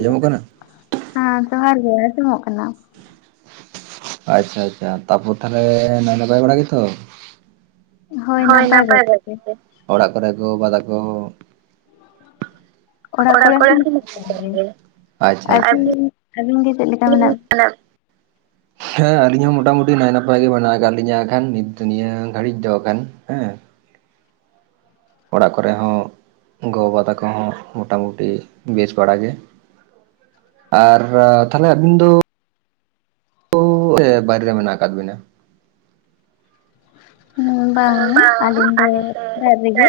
ᱟᱸᱚᱢᱚᱜ ᱠᱟᱱᱟ ᱦᱮᱸ ᱡᱚᱦᱟᱨ ᱜᱮ ᱟᱸᱡᱚᱢᱚᱜ ᱠᱟᱱᱟ᱾ ᱟᱪᱪᱷᱟ ᱟᱪᱪᱷᱟ ᱛᱟᱯᱚᱨ ᱛᱟᱦᱞᱮ ᱱᱚᱭ ᱱᱟᱯᱟᱭ ᱵᱟᱲᱟ ᱜᱮᱛᱚ? ᱦᱳᱭ ᱱᱟᱯᱟᱭ ᱜᱮ᱾ ᱚᱲᱟᱜ ᱠᱚᱨᱮ ᱠᱚ ᱜᱚ ᱵᱟᱵᱟ ᱛᱟᱠᱚ ᱚᱲᱟᱜ ᱠᱚᱨᱮ ᱦᱚᱸ ᱱᱟᱯᱟᱭ ᱜᱮ ᱟᱪᱪᱷᱟ ᱟᱪᱪᱷᱟ᱾ ᱟᱹᱵᱤᱱ? ᱟᱞᱤᱧ ᱜᱮ ᱪᱮᱫ ᱞᱮᱠᱟ ᱢᱮᱱᱟᱜ [inaudible] ᱦᱮᱸ ᱟᱞᱤᱧ ᱦᱚᱸ ᱢᱚᱴᱟᱢᱩᱴᱤ ᱱᱟᱭ ᱱᱟᱯᱟᱭ ᱜᱮ ᱢᱮᱱᱟᱜ ᱟᱠᱟᱫ ᱞᱤᱧᱟᱹ ᱠᱷᱟᱱ ᱱᱤᱛ ᱫᱚ ᱱᱤᱭᱟᱹ ᱜᱷᱟᱹᱲᱤᱡ ᱫᱚ ᱟᱠᱟᱱ ᱦᱮᱸ ᱚᱲᱟᱜ ᱠᱚᱨᱮ ᱦᱚᱸ ᱜᱚᱵᱟ ᱛᱟᱠᱚ ᱦᱚᱸ ᱢᱚᱴᱟᱢᱩᱴᱤ ᱵᱮᱥ ᱵᱟᱲᱟᱜ ᱜᱮ ᱾ ᱟᱨ ᱛᱟᱦᱚᱞᱮ ᱟᱹᱵᱤᱱ ᱫᱚ ᱵᱟᱭᱨᱮ ᱨᱮ ᱢᱮᱱᱟᱜ ᱟᱠᱟᱫ ᱵᱤᱱᱟ ᱾ ᱵᱟᱝ ᱟᱞᱤᱧ ᱫᱚ ᱚᱲᱟᱜ ᱨᱮᱜᱮ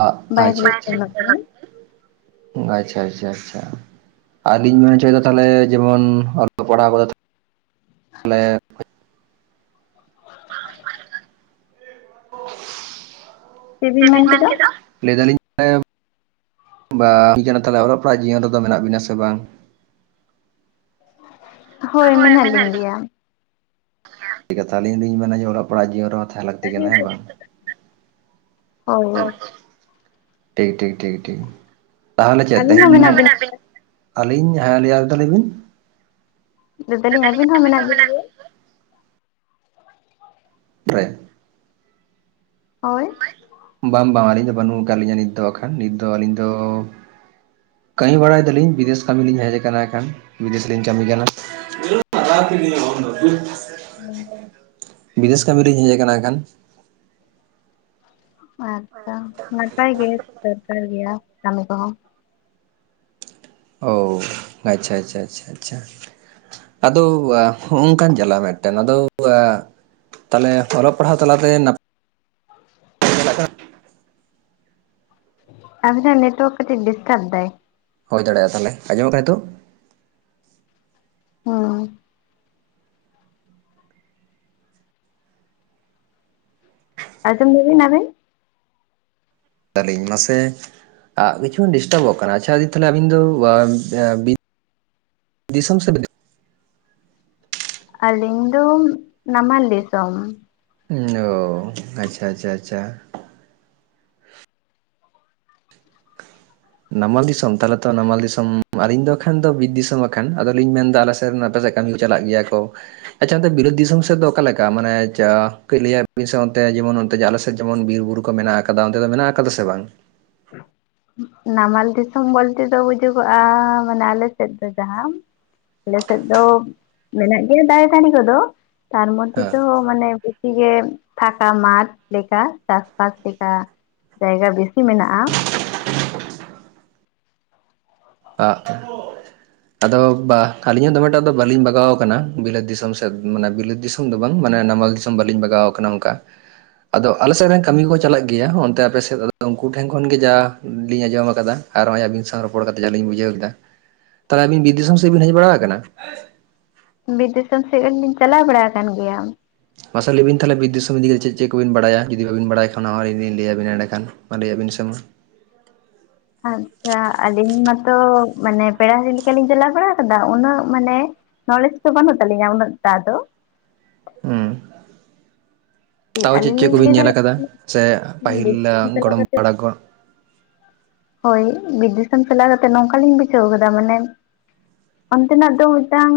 [inaudible] ᱵᱟᱭᱨᱮ ᱟᱪᱪᱷᱟ ᱨᱮ ᱥᱮᱱᱚᱜ ᱠᱟᱱᱟ ᱟᱪᱪᱷᱟ ᱟᱪᱪᱷᱟ ᱟᱪᱪᱷᱟ ᱟᱨᱞᱤᱧ ᱢᱮᱱ ᱦᱚᱪᱚᱭᱮᱫᱟ ᱛᱟᱦᱚᱞᱮ ᱡᱮᱢᱚᱱ ᱚᱞᱚᱜ ᱯᱟᱲᱦᱟᱣ ᱪᱮᱫ ᱵᱤᱱ ᱢᱮᱱ ᱞᱟᱹᱭ ᱠᱮᱫᱟ ᱞᱟᱹᱭ ᱫᱟᱞᱤᱧ ᱵᱟ ᱛᱟᱞᱚᱦᱮ ᱚᱞᱚᱜ ᱯᱟᱲᱦᱟᱜ ᱡᱤᱭᱚᱱ ᱨᱮᱫᱚ ᱢᱮᱱᱟᱜ ᱵᱤᱱᱟ ᱥᱮ ᱵᱟᱝ? ᱦᱳᱭ ᱢᱮᱱᱟᱜ ᱞᱤᱧ ᱜᱮᱭᱟ᱾ ᱴᱷᱤᱠ ᱠᱟᱛᱷᱟ ᱟᱞᱤᱧ ᱦᱚᱸᱞᱤᱧ ᱢᱮᱱᱟ ᱡᱮ ᱚᱞᱚᱜ ᱯᱟᱲᱦᱟᱜ ᱡᱤᱭᱚᱱ ᱨᱮᱫᱚ ᱞᱟᱠᱛᱤ ᱠᱟᱱᱟ ᱦᱮᱸ ᱵᱟᱝ ᱦᱳᱭ ᱴᱷᱤᱠ ᱴᱷᱤᱠ ᱴᱷᱤᱠ ᱴᱷᱤᱠ ᱛᱟᱦᱚᱞᱮ ᱪᱮᱫ ᱛᱮ ᱟᱹᱵᱤᱱ ᱦᱚᱸ ᱢᱮᱱᱟᱜ ᱵᱤᱱ ᱟᱹᱞᱤᱧ ᱟᱨ ᱢᱤᱫᱷᱟᱣ ᱞᱟᱹᱭ ᱵᱤᱱ ᱞᱟᱹᱭ ᱫᱟᱞᱤᱧ ᱟᱹᱵᱤᱱ ᱦᱚᱸ ᱢᱮᱱᱟᱜ ᱵᱤᱱ ᱜᱮᱭᱟ ᱾ [unintelligible] ᱦᱳᱭ ᱵᱟᱝ ᱵᱟᱝ ᱟᱹᱞᱤᱧ ᱫᱚ ᱵᱟᱹᱱᱩᱜ ᱟᱠᱟᱫ ᱞᱤᱧᱟᱹ ᱱᱤᱛ ᱫᱚ ᱟᱠᱷᱟᱱ ᱱᱤᱛ ᱫᱚ ᱟᱹᱞᱤᱧ ᱫᱚ ᱠᱟᱹᱢᱤ ᱵᱟᱲᱟᱭ ᱫᱟᱞᱤᱧ ᱵᱤᱫᱮᱥ ᱠᱟᱹᱢᱤ ᱞᱤᱧ ᱦᱮᱡᱽ ᱟᱠᱟᱱᱟ ᱮᱱᱠᱷᱟᱱ ᱵᱤᱫᱮᱥ ᱞᱤᱧ ᱠᱟᱹᱢᱤ ᱠᱟᱱᱟ ᱾ [unintelligible] ᱦᱮᱸ ᱵᱤᱫᱮᱥ ᱠᱟᱹᱢᱤ ᱨᱤᱧ ᱦᱮᱡᱽ ᱟᱠᱟᱱᱟ ᱠᱷᱟᱱ ᱟᱪᱪᱷᱟ ᱱᱟᱯᱟᱭ ᱜᱮ ᱫᱚᱨᱠᱟᱨ ᱜᱮᱭᱟ ᱠᱟᱹᱢᱤ ᱠᱚᱦᱚᱸ ᱦᱳ ᱟᱪᱪᱷᱟ ᱟᱪᱪᱷᱟ ᱟᱪᱪᱷᱟ ᱟᱫᱚ ᱚᱱᱠᱟᱱ ᱡᱟᱞᱟ ᱢᱤᱫᱴᱮᱱ ᱟᱫᱚ ᱛᱟᱦᱚᱞᱮ ᱚᱞᱚᱜ ᱯᱟᱲᱦᱟᱣ ᱛᱟᱞᱟᱛᱮ ᱱᱟᱯᱟᱭ [inaudible] [unintelligible] ᱟᱵᱤᱱᱟᱜ ᱱᱮᱴᱳᱨᱠ ᱰᱤᱥᱴᱟᱨᱵ ᱫᱟᱭᱺ ᱦᱳᱭ ᱫᱟᱲᱮᱭᱟᱜᱼᱟ ᱛᱟᱞᱦᱮ ᱟᱸᱡᱚᱢᱚᱜ ᱠᱟᱱᱟ ᱱᱤᱛᱳᱜ ᱦᱮᱸ ᱟᱸᱡᱚᱢ ᱫᱟᱵᱤᱱ ᱱᱟᱵᱤᱱ ᱛᱟᱞᱤᱧ ᱢᱟᱥᱮ ᱠᱤᱪᱷᱩ ᱰᱤᱥᱴᱟᱵᱚᱜ ᱠᱟᱱᱟ ᱟᱪᱪᱷᱟ ᱫᱤ ᱛᱟᱞᱦᱮ ᱟᱹᱵᱤᱱ ᱫᱚ ᱫᱤᱥᱚᱢ ᱥᱮᱫ ᱫᱚ ᱟᱹᱞᱤᱧ ᱫᱚ ᱱᱟᱢᱟᱞ ᱫᱤᱥᱚᱢ᱾ ᱚ ᱟᱪᱪᱷᱟ ᱟᱪᱪᱷᱟ ᱟᱪᱪᱷᱟ ᱱᱟᱢᱟᱞ ᱫᱤᱥᱚᱢ ᱛᱟᱦᱚᱞᱮ ᱛᱚ ᱱᱟᱢᱟᱞ ᱫᱤᱥᱚᱢ ᱟᱹᱞᱤᱧ ᱫᱚᱠᱷᱟᱱ ᱫᱚ ᱵᱤᱨ ᱫᱤᱥᱚᱢ ᱠᱷᱟᱱ᱾ ᱟᱫᱚᱞᱤᱧ ᱢᱮᱱ ᱮᱫᱟ ᱟᱞᱮ ᱥᱮᱫ ᱟᱯᱮ ᱠᱟᱹᱢᱤ ᱪᱟᱞᱟᱜ ᱜᱮᱭᱟ ᱠᱚ ᱟᱪᱪᱷᱟ ᱚᱱᱛᱮ ᱵᱤᱞᱟᱹᱫ ᱫᱤᱥᱚᱢ ᱥᱮᱫ ᱫᱚ ᱚᱠᱟ ᱞᱮᱠᱟ ᱢᱟᱱᱮ ᱞᱟᱹᱭᱟᱜ ᱵᱤᱱ ᱡᱮᱢᱚᱱ ᱟᱞᱮ ᱥᱮᱫ ᱡᱮᱢᱚᱱ ᱵᱤᱨ ᱵᱩᱨᱩ ᱠᱚ ᱢᱮᱱᱟᱜ ᱟᱠᱟᱫᱟ ᱚᱱᱛᱮ ᱫᱚ ᱢᱮᱱᱟᱜ ᱟᱠᱟᱫᱟ ᱥᱮ ᱵᱟᱝ ᱱᱟᱢᱟᱞ ᱫᱤᱥᱚᱢ ᱵᱚᱞᱛᱮ ᱫᱚ ᱵᱩᱡᱩᱜᱚᱜᱼᱟ ᱢᱟᱱᱮ ᱟᱞᱮ ᱥᱮᱫ ᱫᱚ ᱡᱟᱦᱟᱸ ᱟᱞᱮ ᱥᱮᱫ ᱫᱚ ᱢᱮᱱᱟᱜ ᱜᱮᱭᱟ ᱫᱟᱨᱮ ᱱᱟᱲᱤ ᱠᱚᱫᱚ ᱛᱟᱨ ᱢᱚᱫᱽᱫᱷᱮ ᱦᱮᱸ ᱫᱚ ᱢᱟᱱᱮ ᱵᱮᱥᱤ ᱜᱮ ᱯᱷᱟᱠᱟ ᱢᱟᱴᱷ ᱞᱮᱠᱟ ᱪᱟᱥᱵᱟᱥ ᱞᱮᱠᱟ ᱡᱟᱭᱜᱟ ᱵᱮᱥᱤ ᱢᱮᱱᱟᱜᱼᱟ ᱾ ᱦ [unintelligible] ᱟᱫᱚ ᱟᱹᱞᱤᱧ ᱦᱚᱸ ᱫᱚᱢᱮᱴᱟᱜ ᱫᱚ ᱵᱟᱹᱞᱤᱧ ᱵᱟᱜᱟᱣ ᱟᱠᱟᱱᱟ ᱵᱤᱞᱟᱹᱫ ᱫᱤᱥᱚᱢ ᱥᱮᱫ ᱢᱟᱱᱮ ᱵᱟᱞᱟᱹᱫ ᱫᱤᱥᱚᱢ ᱫᱤᱥᱚᱢ ᱫᱚ ᱵᱟᱝ ᱢᱟᱱᱮ ᱱᱟᱢᱟᱞ ᱫᱤᱥᱚᱢ ᱵᱟᱹᱞᱤᱧ ᱵᱟᱜᱟᱣ ᱟᱠᱟᱱᱟ ᱚᱱᱠᱟ ᱟᱫᱚ ᱟᱞᱮᱥᱮᱫ ᱨᱮᱱ ᱠᱟᱹᱢᱤ ᱠᱚ ᱪᱟᱞᱟᱜ ᱜᱮᱭᱟ ᱚᱱᱛᱮ ᱟᱯᱮᱥᱮᱫ ᱫᱚ ᱩᱱᱠᱩ ᱴᱷᱮᱱ ᱠᱷᱚᱱ ᱜᱮ ᱡᱟ ᱞᱤᱧ ᱟᱸᱡᱚᱢ ᱟᱠᱟᱫᱟ ᱟᱨ ᱱᱚᱜᱼᱚᱭ ᱟᱵᱤᱱ ᱥᱟᱶ ᱨᱚᱯᱚᱲ ᱠᱟᱛᱮ ᱡᱟ ᱞᱤᱧ ᱵᱩᱡᱷᱟᱹᱣ ᱠᱮᱫᱟ ᱛᱟᱦᱞᱮ ᱟᱹᱵᱤᱱ ᱵᱤᱨ ᱫᱤᱥᱚᱱ ᱥᱮᱫ ᱵᱤᱱ ᱦᱮᱡ ᱵᱟᱲᱟ ᱟᱠᱟᱱᱟ ᱵᱤᱨ ᱫᱤᱥᱚᱱ ᱥᱮᱫ ᱦᱚᱸ ᱞᱤᱧ ᱪᱟᱞᱟᱣ ᱵᱟᱲᱟ ᱟᱠᱟᱱ ᱜᱮᱭᱟ ᱢᱟᱥᱮ ᱞᱟᱹᱭ ᱵᱤᱱ ᱛᱟᱦᱞᱮ ᱵᱤᱨ ᱫᱤᱥᱚᱢ ᱤᱫᱤ ᱠᱟᱛᱮ ᱪᱮᱫ ᱪᱮᱫ ᱠᱚᱵᱤᱱ ᱵᱟᱰᱟᱭᱟ ᱡᱩᱫᱤ ᱵᱟᱵᱤᱱ ᱵᱟᱲᱟᱭ ᱠᱷᱟᱱ ᱚᱱᱟ ᱦᱚᱸ ᱟᱞᱤᱧ ᱞᱤᱧ ᱞᱟᱹᱭ ᱟᱵᱤᱱᱟ ᱮᱸᱰᱮ ᱠᱷᱟᱱ ᱢᱟ ᱞᱟᱹᱭ ᱵᱤᱱ ᱥᱮ ᱢᱟ ᱟᱪᱪᱷᱟ ᱟᱹᱞᱤᱧ ᱢᱟᱛᱚ ᱢᱟᱱᱮ ᱯᱮᱲᱟ ᱦᱤᱨᱤ ᱞᱮᱠᱟᱞᱤᱧ ᱪᱟᱞᱟᱣ ᱵᱟᱲᱟ ᱟᱠᱟᱫᱟ ᱩᱱᱟᱹᱜ ᱢᱟᱱᱮ ᱱᱚᱞᱮᱡᱽ ᱛᱚ ᱵᱟᱹᱱᱩᱜ ᱛᱟᱹᱞᱤᱧᱟ ᱩᱱᱟᱹ ᱛᱟᱫᱚ ᱦᱮᱸ ᱛᱟᱣ ᱪᱮᱫ ᱟᱹᱞᱤᱧ ᱪᱮᱫ ᱞᱤᱧ ᱠᱚᱵᱤᱱ ᱞᱟᱹᱭ ᱧᱮᱞ ᱫᱟᱲᱮᱭᱟᱜ ᱟᱠᱟᱫᱟ ᱥᱮ ᱯᱟᱹᱦᱤᱞ ᱵᱤᱨ ᱫᱤᱥᱚᱢ ᱪᱟᱞᱟᱣ ᱜᱚᱲᱚᱢ ᱠᱟᱛᱮ ᱦᱟᱲᱟᱢ ᱠᱷᱚᱱ ᱦᱳᱭ ᱵᱤᱫᱽ ᱫᱤᱥᱚᱢ ᱪᱟᱞᱟᱣ ᱠᱟᱛᱮᱜ ᱱᱚᱝᱠᱟ ᱞᱤᱧ ᱵᱩᱡᱷᱟᱹᱣ ᱟᱠᱟᱫᱟ ᱢᱟᱱᱮ ᱚᱱᱛᱮᱱᱟᱜ ᱫᱚ ᱢᱤᱫᱴᱟᱝ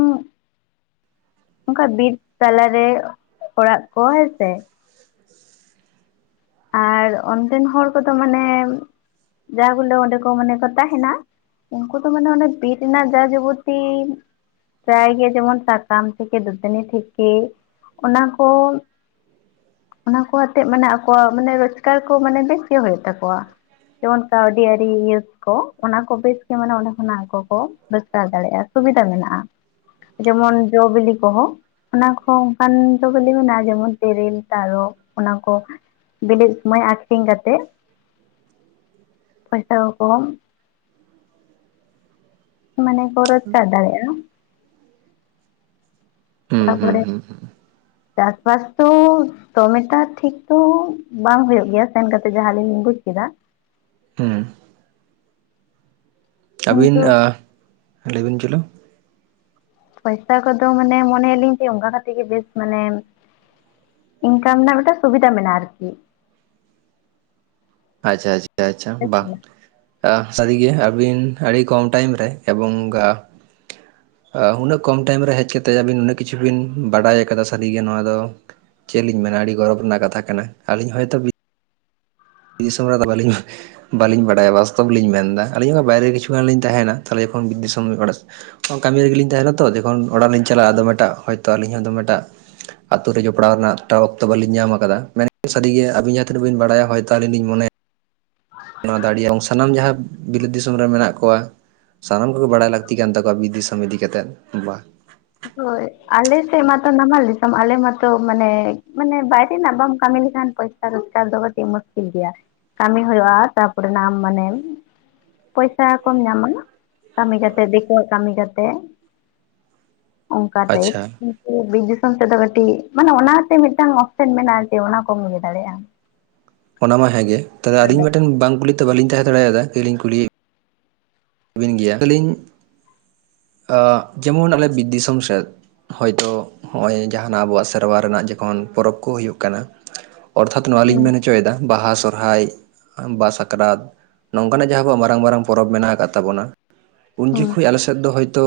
ᱚᱱᱠᱟ ᱵᱤᱨ ᱛᱟᱞᱟᱨᱮ ᱚᱲᱟᱜ ᱠᱚ ᱦᱮᱸ ᱥᱮ ᱟᱨ ᱚᱱᱛᱮ ᱦᱚᱲ ᱠᱚᱫᱚ ᱢᱟᱱᱮ ᱡᱟᱵᱚᱞᱮ ᱚᱸᱰᱮ ᱠᱚ ᱢᱟᱱᱮ ᱠᱚ ᱛᱟᱦᱮᱱᱟ ᱩᱱᱠᱩ ᱛᱚ ᱢᱟᱱᱮ ᱚᱱᱮ ᱵᱤᱨ ᱨᱮᱱᱟᱜ ᱡᱟ ᱡᱚᱵᱚᱛᱤ ᱯᱟᱨᱟᱭ ᱜᱮ ᱡᱮᱢᱚᱱ ᱥᱟᱠᱟᱢ ᱛᱷᱮᱠᱮ ᱫᱟᱹᱛᱟᱹᱱᱤ ᱛᱷᱮᱠᱮ ᱚᱱᱟ ᱠᱚ ᱚᱱᱟ ᱠᱚ ᱟᱛᱮ ᱢᱟᱱᱮ ᱟᱠᱚᱣᱟᱜ ᱢᱟᱱᱮ ᱨᱳᱡᱽᱜᱟᱨ ᱠᱚ ᱢᱟᱱᱮ ᱵᱮᱥ ᱜᱮ ᱦᱩᱭᱩᱜ ᱛᱟᱠᱚᱣᱟ ᱡᱮᱢᱚᱱ ᱠᱟᱹᱣᱰᱤ ᱟᱹᱨᱤ ᱤᱭᱟᱹ ᱚᱱᱟ ᱠᱚ ᱵᱮᱥ ᱜᱮ ᱢᱮᱱᱮ ᱚᱸᱰᱮ ᱠᱷᱚᱱᱟᱜ ᱟᱠᱚ ᱠᱚ ᱨᱳᱡᱽᱜᱟᱨ ᱫᱟᱲᱮᱭᱟᱜᱼᱟ ᱥᱩᱵᱤᱫᱟ ᱢᱮᱱᱟᱜᱼᱟ ᱡᱮᱢᱚᱱ ᱡᱚ ᱵᱤᱞᱤ ᱠᱚᱸ ᱦᱚᱸ ᱚᱱᱟ ᱠᱚ ᱚᱱᱠᱟᱱ ᱡᱚ ᱵᱤᱞᱤ ᱢᱮᱱᱟᱜᱼᱟ ᱡᱮᱢᱚᱱ ᱛᱮᱨᱮᱞ ᱛᱟᱨᱚᱵ ᱚᱱᱟ ᱠᱚ ᱵᱤᱞᱤ ᱥᱚᱢᱚᱭ ᱟᱠᱷᱨᱤᱧ ᱠᱟᱛᱮ ᱯᱚᱭᱥᱟ ᱭᱟᱠᱚ ᱢᱟᱱᱮ ᱠᱚ ᱨᱳᱡᱽᱠᱟᱨ ᱫᱟᱲᱮᱭᱟᱜᱼᱟ ᱦᱩᱸ ᱦᱩᱸ ᱛᱟᱨᱯᱚᱨᱮ ᱦᱩᱸ ᱪᱟᱥᱵᱟᱥ ᱛᱚ ᱛᱚ ᱢᱮᱛᱟ ᱴᱷᱤᱠ ᱛᱚ ᱵᱟᱝ ᱦᱩᱭᱩᱜ ᱜᱮᱭᱟ ᱥᱮᱱ ᱠᱟᱛᱮᱜ ᱡᱟᱦᱟᱸ ᱞᱤᱧ ᱵᱩᱡᱽ ᱠᱮᱫᱟ ᱦᱩᱸ ᱟᱹᱵᱤᱱ ᱠᱤᱱᱛᱩ ᱞᱟᱹᱭ ᱵᱤᱱ ᱪᱚᱞᱚ ᱯᱚᱭᱥᱟ ᱠᱚᱫᱚ ᱢᱟᱱᱮ ᱢᱚᱱᱮ ᱭᱟᱞᱤᱧ ᱡᱮ ᱚᱱᱠᱟ ᱠᱟᱛᱮ ᱜᱮ ᱵᱮᱥ ᱢᱟᱱᱮ ᱤᱱᱠᱟᱢ ᱨᱮᱱᱟᱜ ᱢᱤᱫᱴᱟᱝ ᱥᱩᱵᱤᱫᱟ ᱢᱮᱱᱟᱜᱼᱟ ᱟᱨᱠᱤ ᱟᱪᱪᱷᱟ ᱟᱪᱪᱷᱟ ᱟᱪᱪᱷᱟ ᱵᱟᱝ ᱥᱟᱹᱨᱤ ᱜᱮ ᱟᱹᱵᱤᱱ ᱟᱹᱰᱤ ᱠᱚᱢ ᱴᱟᱭᱤᱢ ᱨᱮ ᱮᱵᱚᱝ ᱜᱟ ᱩᱱᱟᱹᱜ ᱠᱚᱢ ᱴᱟᱭᱤᱢ ᱨᱮ ᱦᱮᱡ ᱠᱟᱛᱮᱫ ᱟᱹᱵᱤᱱ ᱩᱱᱟᱹᱜ ᱠᱤᱪᱷᱩ ᱵᱤᱱ ᱵᱟᱰᱟᱭ ᱟᱠᱟᱫᱟ ᱥᱟᱹᱨᱤᱜᱮ ᱱᱚᱣᱟ ᱫᱚ ᱪᱮᱫ ᱞᱤᱧ ᱢᱮᱱᱟ ᱟᱹᱰᱤ ᱜᱚᱨᱚᱵᱽ ᱨᱮᱱᱟᱜ ᱠᱟᱛᱷᱟ ᱠᱟᱱᱟ ᱟᱹᱞᱤᱧ ᱦᱚᱭᱛᱳ ᱠᱤᱼ ᱫᱤᱥᱚᱢ ᱨᱮ ᱫᱚ ᱵᱟᱹᱞᱤᱧ ᱵᱟᱹᱞᱤᱧ ᱵᱟᱰᱟᱭᱟ ᱵᱟᱥᱛᱚᱵ ᱞᱤᱧ ᱢᱮᱱᱫᱟ ᱟᱹᱞᱤᱧ ᱦᱚᱸ ᱵᱟᱭᱨᱮ ᱠᱤᱪᱷᱩ ᱜᱟᱱ ᱞᱤᱧ ᱛᱟᱦᱮᱱᱟ ᱛᱟᱦᱞᱮ ᱡᱮᱠᱷᱚᱱ ᱫᱤᱥᱚᱢ ᱚᱲᱟᱜ ᱠᱟᱹᱢᱤ ᱨᱮᱜᱮᱞᱤᱧ ᱛᱟᱦᱮᱸᱱᱟ ᱛᱚ ᱡᱚᱠᱷᱚᱱ ᱚᱲᱟᱜ ᱞᱤᱧ ᱪᱟᱞᱟᱜᱼᱟ ᱫᱚ ᱢᱮᱴᱟᱜ ᱦᱳᱭᱛᱳ ᱟᱹᱞᱤᱧ ᱦᱚᱸ ᱫᱚᱢᱮᱴᱟᱜ ᱟᱛᱩ ᱨᱮ ᱡᱚᱯᱲᱟᱣ ᱨᱮᱱᱟᱜ ᱮᱠᱴᱟ ᱚᱠᱛᱚ ᱵᱟᱹᱞᱤᱧ ᱧᱟᱢ ᱟᱠᱟᱫᱟ ᱢᱮᱱᱠᱷᱟᱱ ᱥᱟᱹᱨᱤᱜᱮ ᱟᱵᱤᱱ ᱡᱟᱦᱟᱸ ᱛᱤᱱᱟᱹᱜ ᱵᱤᱱ ᱵᱟᱲᱟᱭᱟ ᱦᱚᱭ ᱛᱚ ᱟᱹᱞᱤᱧ ᱞᱤᱧ ᱢᱚᱱᱮᱜ ᱱᱚᱭᱟ ᱫᱚ ᱟᱹᱰᱤ ᱥᱟᱱᱟᱢ ᱡᱟᱦᱟᱸ ᱵᱤᱞᱟᱹᱫᱽ ᱫᱤᱥᱚᱢ ᱨᱮ ᱢᱮᱱᱟᱜ ᱠᱚᱣᱟ ᱥᱟᱱᱟᱢ ᱠᱚᱜᱮ ᱵᱟᱲᱟᱭ ᱞᱟᱹᱠᱛᱤ ᱠᱟᱱ ᱛᱟᱠᱚᱣᱟ ᱵᱤᱞᱟᱹᱫᱽ ᱫᱤᱥᱚᱢ ᱤᱫᱤ ᱠᱟᱛᱮᱫ ᱵᱟ ᱦᱳᱭ ᱟᱞᱮ ᱥᱮᱫ ᱢᱟᱛᱚ ᱱᱟᱢᱟᱞ ᱫᱤᱥᱚᱢ ᱟᱞᱮ ᱢᱟᱛᱚ ᱢᱟᱱᱮ ᱢᱟᱱᱮ ᱵᱟᱭᱨᱮ ᱨᱮᱱᱟᱜ ᱵᱟᱢ ᱠᱟᱹᱢᱤ ᱞᱮᱠᱷᱟᱱ ᱯᱚᱭᱥᱟ ᱨᱳᱡᱽᱜᱟᱨ ᱫᱚ ᱠᱟᱹᱴᱤᱡ ᱢᱩᱥᱠᱤᱞ ᱜᱮᱭᱟ ᱠᱟᱹᱢᱤ ᱦᱩᱭᱩᱜᱼᱟ ᱛᱟᱨᱯᱚᱨᱮᱱᱟᱜ ᱟᱢ ᱢᱟᱱᱮ ᱯᱚᱭᱥᱟ ᱠᱚᱢ ᱧᱟᱢᱟ ᱠᱟᱹᱢᱤ ᱠᱟᱛᱮᱜ ᱫᱤᱠᱩᱣᱟᱜ ᱠᱟᱹᱢᱤ ᱠᱟᱛᱮᱜ ᱚᱝᱠᱟᱛᱮ ᱟᱪᱪᱷᱟ ᱵᱤᱨ ᱫᱤᱥᱚᱢ ᱥᱮᱫ ᱫᱚ ᱠᱟᱹᱴᱤᱡ ᱢᱟᱱᱮ ᱚᱱᱟᱛᱮ ᱢᱤᱫᱴᱟᱝ ᱚᱯᱥᱮᱱ ᱢᱮᱱᱟᱜᱼᱟ ᱪᱮ ᱚᱱᱟ ᱠᱚᱢ ᱤᱭᱟᱹ ᱫᱟᱲᱮᱭᱟᱜᱼᱟ ᱚᱱᱟ ᱢᱟ ᱦᱮᱸᱜᱮ ᱛᱟᱦᱞᱮ ᱟᱹᱞᱤᱧ ᱫᱟᱲᱮᱭᱟᱜ ᱢᱤᱫᱴᱟᱝ ᱵᱟᱝ ᱠᱩᱞᱤ ᱛᱮ ᱵᱟᱞᱤᱧ ᱛᱟᱦᱮᱸ ᱫᱟᱲᱮᱭᱟᱫᱟ ᱠᱩᱞᱤ ᱵᱤᱱ ᱜᱮᱭᱟ ᱟᱹᱞᱤᱧ ᱡᱮᱢᱚᱱ ᱟᱞᱮ ᱵᱤᱨ ᱫᱤᱥᱚᱢ ᱥᱮᱫ ᱦᱳᱭᱛᱳ ᱱᱚᱜᱼᱚᱭ ᱡᱟᱦᱟᱱᱟᱜ ᱟᱵᱚᱣᱟᱜ ᱥᱮᱨᱣᱟ ᱨᱮᱱᱟᱜ ᱡᱚᱠᱷᱚᱱ ᱯᱚᱨᱚᱵᱽ ᱠᱚ ᱦᱩᱭᱩᱜ ᱠᱟᱱᱟ ᱚᱨᱛᱷᱟᱛ ᱱᱚᱣᱟ ᱞᱤᱧ ᱦᱩᱸ ᱢᱮᱱ ᱦᱚᱪᱚᱭᱮᱫᱟ ᱵᱟᱦᱟ ᱥᱚᱨᱚᱦᱦᱟᱭ ᱵᱟ ᱥᱟᱠᱨᱟᱛ ᱱᱚᱝᱠᱟᱱᱟᱜ ᱡᱟᱦᱟᱸ ᱟᱵᱚᱣᱟᱜ ᱢᱟᱨᱟᱝ ᱢᱟᱨᱟᱝ ᱯᱚᱨᱚᱵᱽ ᱢᱮᱱᱟᱜ ᱟᱠᱟᱫ ᱛᱟᱵᱚᱱᱟ ᱩᱱ ᱦᱩᱸ ᱡᱚᱠᱷᱟᱹᱡ ᱟᱞᱮ ᱥᱮᱫ ᱫᱚ ᱦᱚᱭᱛᱳ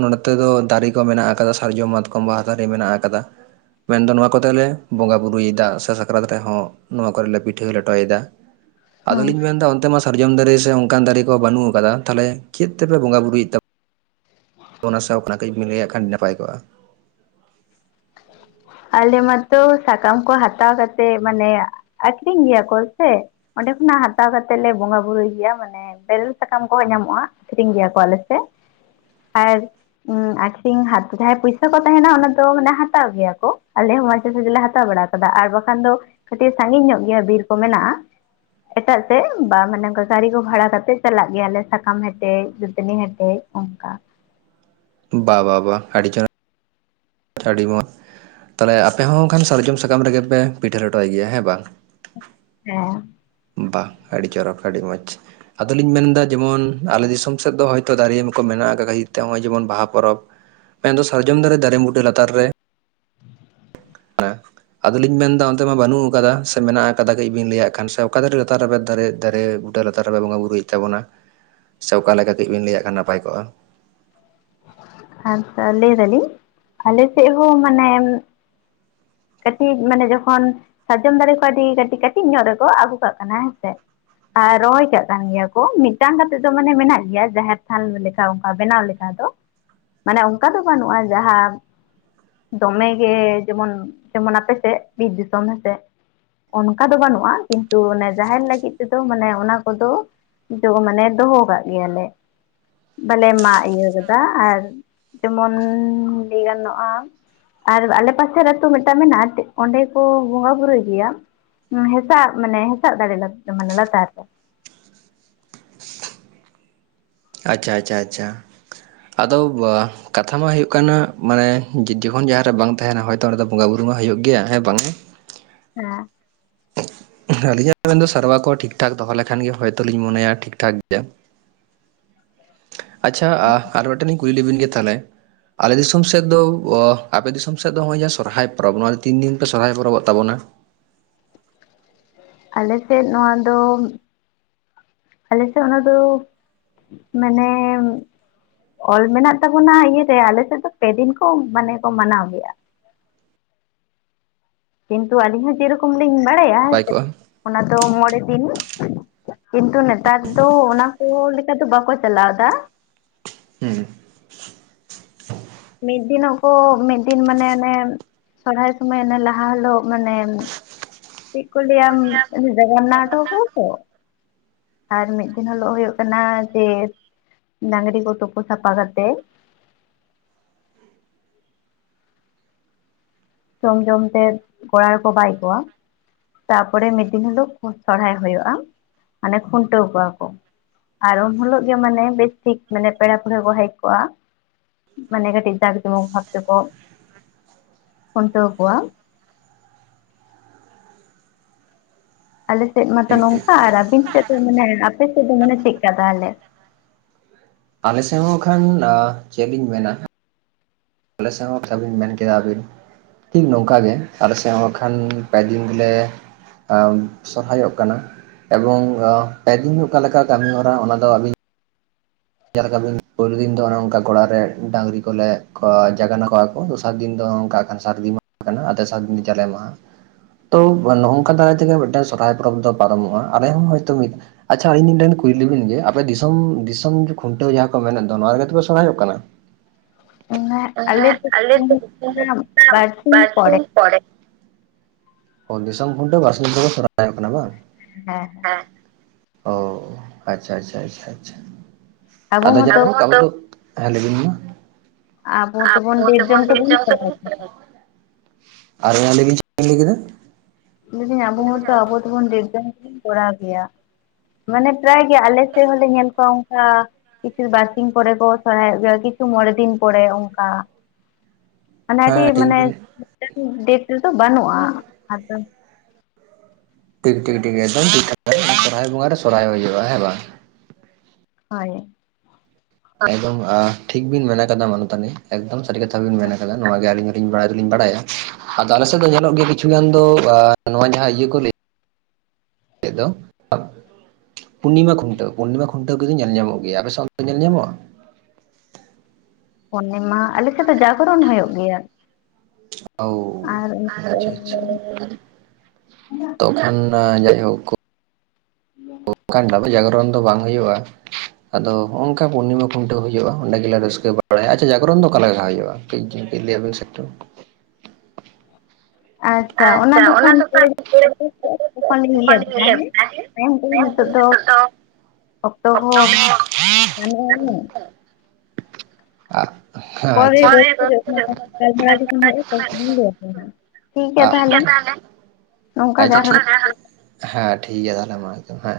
ᱱᱚᱰᱛᱮ ᱫᱚ ᱫᱟᱨᱮ ᱠᱚ ᱢᱮᱱᱟᱜ ᱟᱠᱟᱫᱟ ᱥᱟᱨᱡᱚᱢ ᱢᱟᱛᱠᱚᱢ ᱵᱟᱦᱟ ᱫᱟᱨᱮ ᱢᱮᱱᱟᱜ ᱟᱠᱟᱫᱟ ᱢᱮᱱᱫᱚ ᱱᱚᱣᱟ ᱠᱚᱛᱮ ᱞᱮ ᱵᱚᱸᱜᱟ ᱵᱩᱨᱩᱭᱮᱫᱟ ᱥᱮ ᱥᱟᱠᱨᱟᱛ ᱨᱮᱦᱚᱸ ᱱᱚᱣᱟ ᱠᱚᱨᱮᱞᱮ ᱯᱤᱴᱷᱟᱹ ᱞᱮᱴᱚᱭᱮᱫᱟ [unintelligible] ᱦᱩᱸ ᱟᱫᱚᱞᱤᱧ ᱢᱮᱱ ᱮᱫᱟ ᱚᱱᱛᱮ ᱢᱟ ᱥᱟᱨᱡᱚᱢ ᱫᱟᱨᱤ ᱥᱮ ᱚᱱᱠᱟᱱ ᱫᱟᱨᱤ ᱠᱚ ᱵᱟᱱᱩᱜ ᱟᱠᱟᱫᱟ ᱛᱟᱦᱞᱮ ᱪᱮᱫ ᱛᱮᱯᱮ ᱵᱚᱸᱜᱟ ᱵᱩᱨᱩᱭᱮᱫ ᱛᱟᱵ ᱦ [unintelligible] ᱚᱱᱟ ᱥᱟᱶ ᱠᱷᱚᱱᱟ ᱠᱟᱹᱡ ᱵᱤᱱ ᱞᱟᱹᱭᱟᱜ ᱠᱷᱟᱱ ᱱᱟᱯᱟᱭ ᱠᱚᱜᱼᱟ ᱟᱞᱮ ᱢᱟᱛᱚ ᱥᱟᱠᱟᱢ ᱠᱚ ᱦᱟᱛᱟᱣ ᱠᱟᱛᱮᱜ ᱢᱟᱱᱮ ᱟᱠᱷᱨᱤᱧ ᱜᱮᱭᱟ ᱠᱚ ᱥᱮ ᱚᱸᱰᱮ ᱠᱷᱚᱱᱟᱜ ᱦᱟᱛᱟᱣ ᱠᱟᱛᱮᱜ ᱞᱮ ᱵᱚᱸᱜᱟ ᱵᱩᱨᱩᱭ ᱜᱮᱭᱟ ᱢᱟᱱᱮ ᱛᱮᱨᱮᱞ ᱥᱟᱠᱟᱢ ᱠᱚᱸᱦᱚᱸ ᱧᱟᱢᱚᱜ-ᱟ ᱟᱠᱹᱷᱨᱤᱧ ᱜᱮᱭᱟ ᱠᱚ ᱟᱞᱮ ᱥᱮᱜ ᱟᱨ ᱩ ᱟᱠᱷᱨᱤᱧ ᱦᱟᱛ ᱡᱟᱦᱟᱸᱭ ᱯᱚᱭᱥᱟ ᱠᱚ ᱛᱟᱦᱮᱱᱟ ᱚᱱᱟ ᱫᱚ ᱢᱟᱱᱮ ᱦᱟᱛ ᱦᱟᱛᱟᱣ ᱜᱮᱭᱟ ᱠᱚ ᱟᱞᱮ ᱦᱚᱸ ᱴᱟᱡᱮ ᱥᱟᱡᱮ ᱞᱮ ᱦᱟᱛᱟᱣ ᱵᱟᱲᱟ ᱠᱟᱫᱟ ᱟᱨ ᱵᱟᱠᱷᱟᱱ ᱫᱚ ᱠᱟᱴᱤᱡ ᱥᱟᱺᱜᱤᱧ ᱧᱚᱜ ᱜᱮᱭᱟ ᱵᱤᱨ ᱠᱚ ᱢᱮᱱᱟᱜ-ᱟ ᱮᱴᱟᱜ ᱥᱮᱫ ᱵᱟ ᱢᱟᱱᱮ ᱚᱱᱠᱟ ᱜᱟᱲᱤ ᱠᱚ ᱵᱷᱟᱲᱟ ᱠᱟᱛᱮᱫ ᱪᱟᱞᱟᱜ ᱜᱮᱭᱟᱞᱮ ᱥᱟᱠᱟᱢ ᱦᱮᱴᱮᱡ ᱫᱟᱹᱛᱟᱹᱱᱤ ᱦᱮᱴᱮᱡ ᱚᱝᱠᱟ ᱵᱟ ᱵᱟ ᱵᱟ ᱟᱰᱤ ᱪᱮᱦᱨᱟ ᱟᱰᱤ ᱢᱚᱡ ᱛᱟᱦᱞᱮ ᱟᱯᱮ ᱦᱚᱸ ᱠᱷᱟᱱ ᱥᱟᱨᱡᱚᱢ ᱥᱟᱠᱟᱢ ᱨᱮᱜᱮ ᱯᱮ ᱯᱤᱴᱷᱟᱹ ᱞᱮᱴᱚᱭ ᱜᱮᱭᱟ ᱦᱮᱸ ᱵᱟᱝ ᱦᱮᱸ ᱵᱟ ᱟᱰᱤ ᱪᱚᱨᱚᱠ ᱟᱰᱤ ᱢᱚᱡᱽ ᱟᱫᱚᱞᱤᱧ ᱢᱮᱱᱫᱟ ᱡᱮᱢᱚᱱ ᱟᱞᱮ ᱫᱤᱥᱚᱢ ᱥᱮᱫ ᱫᱚ ᱦᱚᱭᱛᱚ ᱫᱟᱨᱮ ᱠᱚ ᱢᱮᱱᱟᱜ ᱠᱟᱫ ᱠᱷᱟᱛᱤᱨ ᱛᱮ ᱱᱚᱜᱼᱚᱭ ᱡᱮᱢᱚᱱ ᱵᱟᱦᱟ ᱯᱚᱨᱚᱵᱽ ᱢᱮᱱᱫᱚ ᱥᱟᱨᱡᱚᱢ ᱫᱟᱨᱮ ᱫᱟᱨᱮ ᱢᱩᱸᱰᱟᱹ ᱞᱟᱛᱟᱨ ᱨᱮ [inaudible] ᱟᱫᱚᱞᱤᱧ ᱢᱮᱱᱫᱟ ᱚᱱᱛᱮ ᱢᱟ ᱵᱟᱱᱩᱜ ᱟᱠᱟᱫᱟ ᱥᱮ ᱢᱮᱱᱟᱜ ᱟᱠᱟᱫᱟ ᱠᱟᱹᱡ ᱵᱤᱱ ᱞᱟᱹᱭᱟᱜ ᱠᱷᱟᱱ ᱥᱮ ᱚᱠᱟ ᱫᱟᱨᱮ ᱞᱟᱛᱟᱨ ᱨᱮᱵᱮᱫ ᱫᱟᱨᱮ ᱫᱟᱨᱮ ᱱᱩᱴᱟᱹ ᱞᱟᱛᱟᱨ ᱨᱮᱯᱮ ᱵᱚᱸᱜᱟ ᱵᱩᱨᱩᱭ ᱮᱫ ᱛᱟᱵᱚᱱᱟ ᱥᱮ ᱚᱠᱟ ᱞᱮᱠᱟ ᱠᱟᱹᱡ ᱵᱤᱱ ᱞᱟᱹᱭᱟᱜ ᱠᱷᱟᱱ ᱱᱟᱯᱟᱭ ᱠᱚᱜᱼᱟ ᱦᱟᱸ ᱛᱚ ᱞᱟᱹᱭ ᱫᱟᱞᱤᱧ ᱟᱞᱮ ᱥᱮᱫ ᱦᱚᱸ ᱢᱟᱱᱮ ᱠᱟᱸᱴᱤᱡ ᱢᱟᱱᱮ ᱡᱚᱠᱷᱚᱱ ᱥᱟᱨᱡᱚᱢ ᱫᱟᱨᱮ ᱠᱚ ᱟᱰᱤ ᱠᱟᱴᱤᱡ ᱠᱟᱴᱤᱡ ᱧᱚᱜ ᱨᱮᱠᱚ ᱟᱜᱩ ᱠᱟᱜ ᱠᱟᱱᱟ ᱦᱮᱸᱥᱮ ᱟᱨ ᱨᱚᱦᱚᱭ ᱠᱟᱜ ᱠᱟᱱ ᱜᱮᱭᱟ ᱠᱚ ᱢᱤᱫᱴᱟᱝ ᱠᱟᱛᱮᱫ ᱫᱚ ᱢᱟᱱᱮ ᱢᱮᱱᱟᱜ ᱜᱮᱭᱟ ᱡᱟᱦᱮᱨ ᱛᱷᱟᱱ ᱞᱮᱠᱟ ᱚᱝᱠᱟ ᱵᱮᱱᱟᱣ ᱞᱮᱠᱟ ᱫᱚ ᱢᱟᱱᱮ ᱚᱝᱠᱟ ᱫᱚ ᱵᱟᱱᱩᱜ-ᱟ ᱡᱟᱸᱦᱟ ᱫᱚᱢᱮ ᱜᱮ ᱡᱮᱢᱚᱱ ᱡᱮᱢᱚᱱ ᱟᱯᱮᱥᱮᱜ ᱵᱤᱨ ᱫᱤᱥᱚᱢ ᱦᱮᱸᱥᱮ ᱚᱱᱠᱟ ᱫᱚ ᱵᱟᱱᱩᱜᱼᱟ ᱠᱤᱱᱛᱩ ᱚᱱᱮ ᱡᱟᱦᱮᱨ ᱞᱟᱹᱜᱤᱫ ᱛᱮᱫᱚ ᱢᱟᱱᱮ ᱚᱱᱟ ᱠᱚᱫᱚ ᱡᱚ ᱢᱟᱱᱮ ᱫᱚᱦᱚᱣ ᱠᱟᱜ ᱜᱮᱭᱟᱞᱮ ᱵᱟᱞᱮ ᱢᱟᱜ ᱤᱭᱟᱹ ᱠᱟ ᱟᱨ ᱡᱮᱢᱚᱱ ᱞᱟᱹᱭ ᱜᱟᱱᱚᱜ-ᱟ ᱟᱨ ᱟᱞᱮ ᱯᱟᱥᱮᱨ ᱟᱛᱩ ᱢᱤᱫᱴᱟᱝ ᱢᱮᱱᱟᱜᱼᱟ ᱚᱸᱰᱮ ᱠᱚ ᱵᱚᱸᱜᱟ ᱵᱩᱨᱩᱭ ᱜᱮᱭᱟ ᱦᱩᱸ ᱦᱸᱮᱥᱟᱜ ᱢᱟᱱᱮ ᱦᱮᱥᱟᱜ ᱫᱟᱨᱮ ᱢᱟᱱᱮ ᱞᱟᱛᱟᱨ ᱨᱮ ᱟᱪᱪᱷᱟ ᱟᱪᱪᱷᱟ ᱟᱪᱪᱷᱟ ᱟᱫᱚ ᱠᱟᱛᱷᱟ ᱢᱟ ᱦᱩᱭᱩᱜ ᱠᱟᱱᱟ ᱢᱟᱱᱮ ᱡᱚᱠᱷᱚᱱ ᱡᱟᱸᱦᱟᱸᱨᱮ ᱵᱟᱝ ᱛᱟᱦᱮᱱᱟ ᱛᱚ ᱚᱸᱰᱮ ᱫᱚ ᱵᱚᱸᱜᱟ ᱵᱩᱨᱩ ᱢᱟ ᱦᱩᱭᱩᱜ ᱜᱮᱭᱟ ᱦᱮᱸ ᱵᱟᱝ ᱦᱮᱸ ᱟᱹᱞᱤᱧ ᱢᱮᱱ ᱫᱚ ᱥᱮᱨᱣᱟ ᱠᱚ ᱴᱷᱤᱠ ᱴᱷᱟᱠ ᱫᱚᱦᱚ ᱞᱮᱠᱷᱟᱱ ᱜᱮ ᱦᱚᱭᱛᱚ ᱞᱤᱧ ᱢᱚᱱᱮᱭᱟ ᱴᱷᱤᱠ ᱴᱷᱟᱠ ᱜᱮᱭᱟ ᱟᱪᱪᱷᱟ ᱟᱨ ᱢᱤᱫᱴᱮᱱ ᱤᱧ ᱠᱩᱞᱤ ᱞᱮᱵᱤᱱ ᱜᱮ ᱛᱟᱦᱞᱮ ᱟᱞᱮ ᱫᱤᱥᱚᱢ ᱥᱮᱫ ᱫᱚ ᱟᱯᱮ ᱫᱤᱥᱚᱢ ᱥᱮᱫ ᱫᱚ ᱱᱚᱜ-ᱚᱭ ᱡᱟᱸᱦᱟᱸ ᱥᱚᱨᱦᱟᱭ ᱯᱚᱨᱚᱵᱽ ᱱᱚᱣᱟ ᱫᱚ ᱛᱤᱱ ᱫᱤᱱ ᱯᱮ ᱥᱚᱨᱦᱟᱭ ᱯᱚᱨᱚᱵᱚᱜ ᱛᱟᱵᱚᱱᱟ ᱟᱞᱮ ᱥᱮᱫ ᱱᱚᱣᱟ ᱫᱚ ᱟᱞᱮ ᱥᱮᱜ ᱚᱱᱟ ᱫᱚ ᱢᱟᱱᱮᱢ ᱚᱞ ᱢᱮᱱᱟᱜ ᱛᱟᱵᱚᱱᱟ ᱤᱭᱟᱹ ᱨᱮ ᱟᱞᱮᱥᱮᱫ ᱫᱚ ᱯᱮᱫᱤᱱ ᱠᱚ ᱢᱟᱱᱮ ᱠᱚ ᱢᱟᱱᱟᱣ ᱜᱮᱭᱟ ᱠᱤᱱᱛᱩ ᱟᱞᱤᱧ ᱦᱚᱸ ᱡᱮᱨᱚᱠᱚᱢ ᱞᱤᱧ ᱵᱟᱲᱟᱭᱟ ᱱᱟᱯᱟᱭ ᱠᱚᱜᱼᱟ ᱚᱱᱟ ᱫᱚ ᱢᱚᱬᱮ ᱫᱤᱱ ᱠᱤᱱᱛᱩ ᱱᱮᱛᱟᱨ ᱫᱚ ᱚᱱᱟ ᱠᱚ ᱞᱮᱠᱟ ᱫᱚ ᱵᱟᱠᱚ ᱪᱟᱞᱟᱣ ᱫᱟ ᱦᱩᱸ ᱢᱤᱫ ᱫᱤᱱᱚᱜ ᱠᱚ ᱢᱤᱫ ᱫᱤᱱ ᱢᱟᱱᱮ ᱚᱱᱮ ᱥᱚᱨᱦᱟᱭ ᱥᱩᱢᱟᱹᱭ ᱚᱱᱮ ᱞᱟᱦᱟ ᱦᱤᱞᱳᱜ ᱢᱟᱱᱮ ᱪᱮᱫ ᱠᱚ ᱞᱟᱹᱭ ᱟᱢ ᱡᱚᱜᱚᱱᱱᱟ ᱦᱚᱴᱟ ᱠᱚᱣᱟᱠᱚ ᱟᱨ ᱢᱤᱫ ᱫᱤᱱ ᱦᱤᱞᱳᱜ ᱦᱩᱭᱩᱜ ᱠᱟᱱᱟ ᱡᱮ ᱰᱟᱝᱨᱤ ᱠᱚ ᱛᱩᱯᱩ ᱥᱟᱯᱷᱟ ᱠᱟᱛᱮ ᱡᱚᱢ ᱡᱚᱢ ᱛᱮ ᱜᱚᱲᱟ ᱨᱮᱠᱚ ᱵᱟᱭ ᱠᱚᱣᱟ ᱛᱟᱯᱚᱨᱮ ᱢᱤᱫ ᱫᱤᱱ ᱦᱤᱞᱳᱜ ᱥᱚᱨᱦᱟᱭ ᱦᱩᱭᱩᱜᱼᱟ ᱢᱟᱱᱮ ᱠᱷᱩᱱᱴᱟᱹᱣ ᱠᱚᱣᱟ ᱠᱚ ᱟᱨ ᱩᱱ ᱦᱤᱞᱳᱜ ᱜᱮ ᱢᱟᱱᱮ ᱵᱮᱥᱴᱷᱤᱠ ᱢᱟᱱᱮ ᱯᱮᱲᱟ ᱯᱟᱹᱲᱦᱟᱹ ᱠᱚ ᱦᱮᱡ ᱠᱚᱜᱼᱟ ᱢᱟᱱᱮ ᱠᱟᱹᱴᱤᱡ ᱡᱟᱜᱽ ᱡᱚᱢᱚᱠ ᱵᱷᱟᱯ ᱛᱮ ᱠᱚ ᱠᱷᱩᱱᱴᱟᱹᱣ ᱠᱚᱣᱟ ᱟᱞᱮᱥᱮᱫ ᱢᱟᱛᱚ ᱴᱷᱤᱠ ᱴᱷᱤᱠ ᱱᱚᱝᱠᱟ ᱴᱷᱤᱠ ᱟᱨ ᱟᱵᱤᱱ ᱥᱮᱫ ᱫᱚ ᱢᱟᱱᱮ ᱟᱯᱮ ᱥᱮᱫ ᱫᱚ ᱢᱟᱱᱮ ᱪᱮᱜᱠᱟ ᱛᱟᱦᱚᱞᱮ ᱟᱞᱮᱥᱮᱫ ᱦᱚᱸ ᱠᱷᱟᱱ ᱪᱮᱫ ᱤᱧ ᱢᱮᱱᱟ ᱟᱞᱮ ᱥᱮᱫ ᱦᱚᱸ ᱡᱟᱦᱟᱸ ᱵᱤᱱ ᱢᱮᱱ ᱠᱮᱫᱟ ᱟᱹᱵᱤᱱ ᱴᱷᱤᱠ ᱱᱚᱝᱠᱟ ᱜᱮ ᱟᱞᱮ ᱥᱮ ᱠᱷᱟᱱ ᱯᱮ ᱫᱤᱱ ᱜᱮᱞᱮ ᱥᱚᱨᱦᱟᱭᱚᱜ ᱠᱟᱱᱟ ᱮᱵᱚᱝ ᱯᱮ ᱫᱤᱱ ᱚᱠᱟ ᱠᱮᱠᱟ ᱠᱟᱹᱢᱤ ᱦᱚᱨᱟ ᱚᱱᱟ ᱫᱚ ᱟᱵᱤᱱ ᱡᱟᱦᱟᱸ ᱞᱮᱠᱟ ᱵᱤᱱ ᱯᱩᱭᱞᱩ ᱫᱤᱱ ᱫᱚ ᱚᱱᱮ ᱚᱱᱠᱟ ᱜᱚᱲᱟ ᱨᱮ ᱰᱟᱹᱝᱨᱤ ᱠᱚᱞᱮ ᱡᱟᱜᱟᱨᱱᱟ ᱠᱚᱣᱟ ᱠᱚ ᱫᱚᱥᱟᱨ ᱫᱤᱱ ᱫᱚ ᱚᱝᱠᱟ ᱠᱷᱟᱱ ᱥᱟᱨᱫᱤ ᱢᱟᱦᱟ ᱠᱟᱱᱟ ᱟᱨ ᱛᱮᱥᱟᱨ ᱫᱤᱱ ᱫᱚ ᱡᱟᱞᱮ ᱢᱟᱦᱟ ᱛᱚ ᱱᱚᱝᱠᱟ ᱫᱟᱨᱟᱭ ᱛᱮᱜᱮ ᱢᱤᱫᱴᱮᱱ ᱥᱚᱨᱦᱟᱭ ᱯᱚᱨᱚᱵᱽ ᱫᱚ ᱯᱟᱨᱚᱢᱚᱜᱼᱟ ᱟᱞᱮ ᱦᱚᱸ ᱦᱚᱭᱛᱳ ᱢᱤᱫ ᱟᱪᱪᱷᱟ ᱟᱹᱞᱤᱧ ᱢᱤᱫᱴᱟᱹᱝ ᱠᱩᱭᱞᱤ ᱵᱤᱱ ᱜᱮ ᱟᱯᱮ ᱫᱤᱥᱚᱢ ᱫᱤᱥᱚᱢ ᱠᱷᱩᱱᱴᱟᱹᱣ ᱡᱟᱦᱟᱸ ᱠᱚ ᱢᱮᱱᱮᱫ ᱫᱚ ᱱᱚᱣᱟ ᱨᱮᱜᱮ ᱛᱚᱯᱮ ᱥᱚᱲᱦᱟᱭᱚᱜ ᱠᱟᱱᱟ ᱟᱞᱮ ᱫᱚ [inaudible] ᱵᱟᱨᱥᱤᱧ ᱯᱚᱨᱮ ᱵᱟᱲᱥᱤᱧ ᱯᱚᱲᱮ ᱚ ᱫᱤᱥᱚᱢ ᱠᱷᱩᱱᱴᱟᱹᱣ ᱵᱟᱨᱥᱤᱧ ᱯᱚᱨᱮ ᱥᱚᱨᱦᱟᱭᱚᱜ ᱠᱟᱱᱟ ᱵᱟᱝ ᱦᱮᱸ ᱦᱮᱸ ᱦᱮᱸ ᱚ ᱟᱪᱪᱷᱟ ᱟᱪᱪᱷᱟ ᱟᱪᱪᱷᱟ ᱟᱪᱪᱷᱟ [inaudible] ᱟᱵᱚ ᱦᱮᱸ ᱢᱚᱛᱚ ᱞᱟᱹᱭ ᱵᱤᱱ ᱢᱟ ᱟᱵᱚ ᱛᱮᱵᱚᱱ ᱰᱮᱴ ᱡᱚᱝ ᱛᱮᱵᱚᱱ ᱠᱚᱨᱟᱣ ᱜᱮᱭᱟ [unintelligible] ᱟᱨ ᱢᱟ ᱞᱟᱹᱭ ᱵᱤᱱ ᱪᱮᱫ ᱵᱤᱱ ᱞᱟᱹᱭ ᱠᱮᱫᱟ ᱞᱟᱹᱭᱫᱤᱧ ᱟᱵᱚ ᱦᱚᱸᱛᱚ ᱟᱵᱚ ᱛᱮᱵᱚᱱ [inaudible] ᱡᱟᱹᱱᱤᱡ ᱵᱚᱱ ᱠᱚᱨᱟᱣ ᱜᱮᱭᱟ ᱢᱟᱱᱮ ᱯᱨᱟᱭ ᱜᱮ ᱟᱞᱮ ᱥᱮᱫ ᱦᱚᱸᱞᱮ ᱧᱮᱞ ᱠᱚᱣᱟ ᱚᱱᱠᱟ ᱠᱤᱪᱷᱩ ᱵᱟᱨᱥᱤᱧ ᱯᱚᱨᱮ ᱠᱚ ᱥᱚᱨᱦᱟᱭᱚᱜ ᱜᱮᱭᱟ ᱠᱤᱪᱷᱩ ᱢᱚᱬᱮ ᱫᱤᱱ ᱯᱚᱲᱮ ᱚᱝᱠᱟ ᱢᱟᱱᱮ ᱟᱹᱰᱤ ᱦᱮᱸ ᱴᱷᱤᱠ ᱢᱟᱱᱮ ᱵᱤᱱ ᱢᱤᱫᱴᱟᱹᱝ ᱰᱮᱴ ᱨᱮᱫᱚ ᱵᱟᱹᱱᱩᱜᱼᱟ ᱟᱫᱚ ᱴᱷᱤᱠ ᱴᱷᱤᱠ ᱴᱷᱤᱠ ᱮᱠᱫᱚᱢ ᱴᱷᱤᱠ ᱠᱟᱛᱷᱟ ᱥᱚᱨᱦᱟᱭ ᱵᱚᱸᱜᱟ ᱨᱮ ᱥᱚᱨᱦᱟᱭ ᱦᱩᱭᱩᱜᱼᱟ ᱦᱮᱸ ᱵᱟᱝ ᱦᱚᱭ ᱮᱠᱫᱚᱢ ᱴᱷᱤᱠ ᱵᱤᱱ ᱢᱮᱱ ᱠᱟᱫᱟ ᱢᱟᱱᱚᱛᱟᱱᱤ ᱮᱠᱫᱚᱢ ᱥᱟᱹᱨᱤ ᱠᱟᱛᱷᱟ ᱵᱤᱱ ᱢᱮᱱ ᱠᱟᱫᱟ ᱱᱚᱣᱟ ᱜᱮ ᱟᱹᱞᱤᱧ ᱦᱚᱞᱤᱧ ᱵᱟᱲᱟᱭ ᱫᱚᱞᱤᱧ ᱵᱟᱲᱟᱭᱟ ᱟᱫᱚ ᱟᱞᱮᱥᱮᱫ ᱫᱚ ᱧᱮᱞᱚᱜ ᱜᱮᱭᱟ ᱠᱤᱪᱷᱩ ᱜᱟᱱ ᱫᱚ ᱱᱚᱣᱟ ᱡᱟᱦᱟᱸ ᱤᱭᱟᱹ ᱠᱚ ᱞᱟᱹᱭ ᱫᱚ ᱟᱵ ᱯᱩᱨᱱᱤᱢᱟ ᱠᱷᱩᱱᱴᱟᱹᱣ ᱯᱩᱨᱱᱤᱢᱟ ᱠᱷᱩᱱ ᱠᱷᱩᱱᱴᱟᱹᱣ ᱠᱚᱜᱮ ᱧᱮᱞ ᱧᱟᱢᱚᱜ ᱜᱮᱭᱟ ᱟᱯᱮ ᱥᱟᱶ ᱫᱚ ᱧᱮᱞ ᱧᱟᱢᱚᱜᱼᱟ ᱯᱩᱨᱱᱤᱢᱟ ᱟᱞᱮ ᱥᱮᱫ ᱫᱚ ᱡᱟᱜᱚᱨᱚᱱ ᱦᱩᱭᱩᱜ ᱜᱮᱭᱟ ᱚ ᱟᱨ ᱟᱪᱪᱷᱟ ᱟᱪᱪᱷᱟ ᱛᱚᱠᱷᱚᱱ ᱡᱟᱭᱦᱳᱠ [inaudible] ᱚᱱᱠᱟᱱ [inaudible] ᱡᱟᱜᱨᱚᱱ ᱫᱚ ᱵᱟᱝ ᱦᱩᱭᱩᱜᱼᱟ ᱟᱫᱚ ᱱᱚᱜᱼᱚ ᱱᱚᱝᱠᱟ ᱯᱩᱨᱱᱤᱢᱟ ᱠᱷᱩᱱᱴᱟᱹᱣ ᱦᱩᱭᱩᱜᱼᱟ ᱚᱸᱰᱮ ᱜᱮᱞᱮ ᱨᱟᱹᱥᱠᱟᱹ ᱵᱟᱲᱟᱭᱟ ᱟᱪᱪᱷᱟ ᱡᱟᱜᱽᱨᱚᱱ ᱫᱚ ᱚᱠᱟᱞᱮᱠᱟ ᱦᱩᱭᱩᱜᱼᱟ ᱠᱟᱹᱡ [inaudible] ᱟᱪᱪᱷᱟ ᱚᱱᱟ ᱫᱚᱠᱷᱟᱱᱼ [unintelligible] ᱛᱚᱠᱷᱚᱱ ᱞᱤᱧ ᱞᱟᱹᱭ ᱟᱹᱵᱤᱱᱟ ᱦᱮᱸ ᱦᱮᱸ [unintelligible] ᱱᱤᱛᱚᱜ ᱫᱚ ᱚᱠᱛᱚ ᱠᱚ ᱠᱚᱦᱚᱸ ᱵᱟᱝ ᱦᱩᱭᱩᱜ ᱵᱟᱧᱩᱜ ᱟ ᱠᱟᱱᱟ᱾ ᱩᱱᱟᱹᱜ ᱦᱳᱭ ᱯᱚᱨᱮ ᱴᱷᱤᱠ ᱜᱮᱭᱟ ᱛᱟᱦᱚᱞᱮ᱾ ᱟᱪᱪᱷᱟ [unintelligible] ᱜᱟᱞᱢᱟᱨᱟᱣ ᱡᱚᱠᱷᱚᱱ ᱦᱩᱭᱩᱜ-ᱟ ᱛᱚᱠᱷᱚᱱ ᱤᱧ ᱞᱟᱹᱭ ᱟᱹᱵᱤᱱᱟ ᱴᱷᱤᱠ ᱜᱮᱭᱟ ᱛᱟᱦᱚᱞᱮ ᱱᱚᱝᱠᱟ ᱜᱮ ᱟᱪᱪᱷᱟ ᱟᱨᱦᱚᱸ ᱴᱷᱤᱠ ᱦᱮᱸ ᱴᱷᱤᱠ ᱜᱮᱭᱟ ᱛᱟᱦᱚᱞᱮ ᱢᱟ ᱮᱠᱫᱚᱢ ᱦᱮᱸ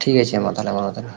ᱴᱷᱤᱠ ᱟᱪᱷᱮ ᱢᱟ ᱛᱟᱦᱚᱞᱮ ᱢᱟᱱᱚᱛᱟᱱᱤ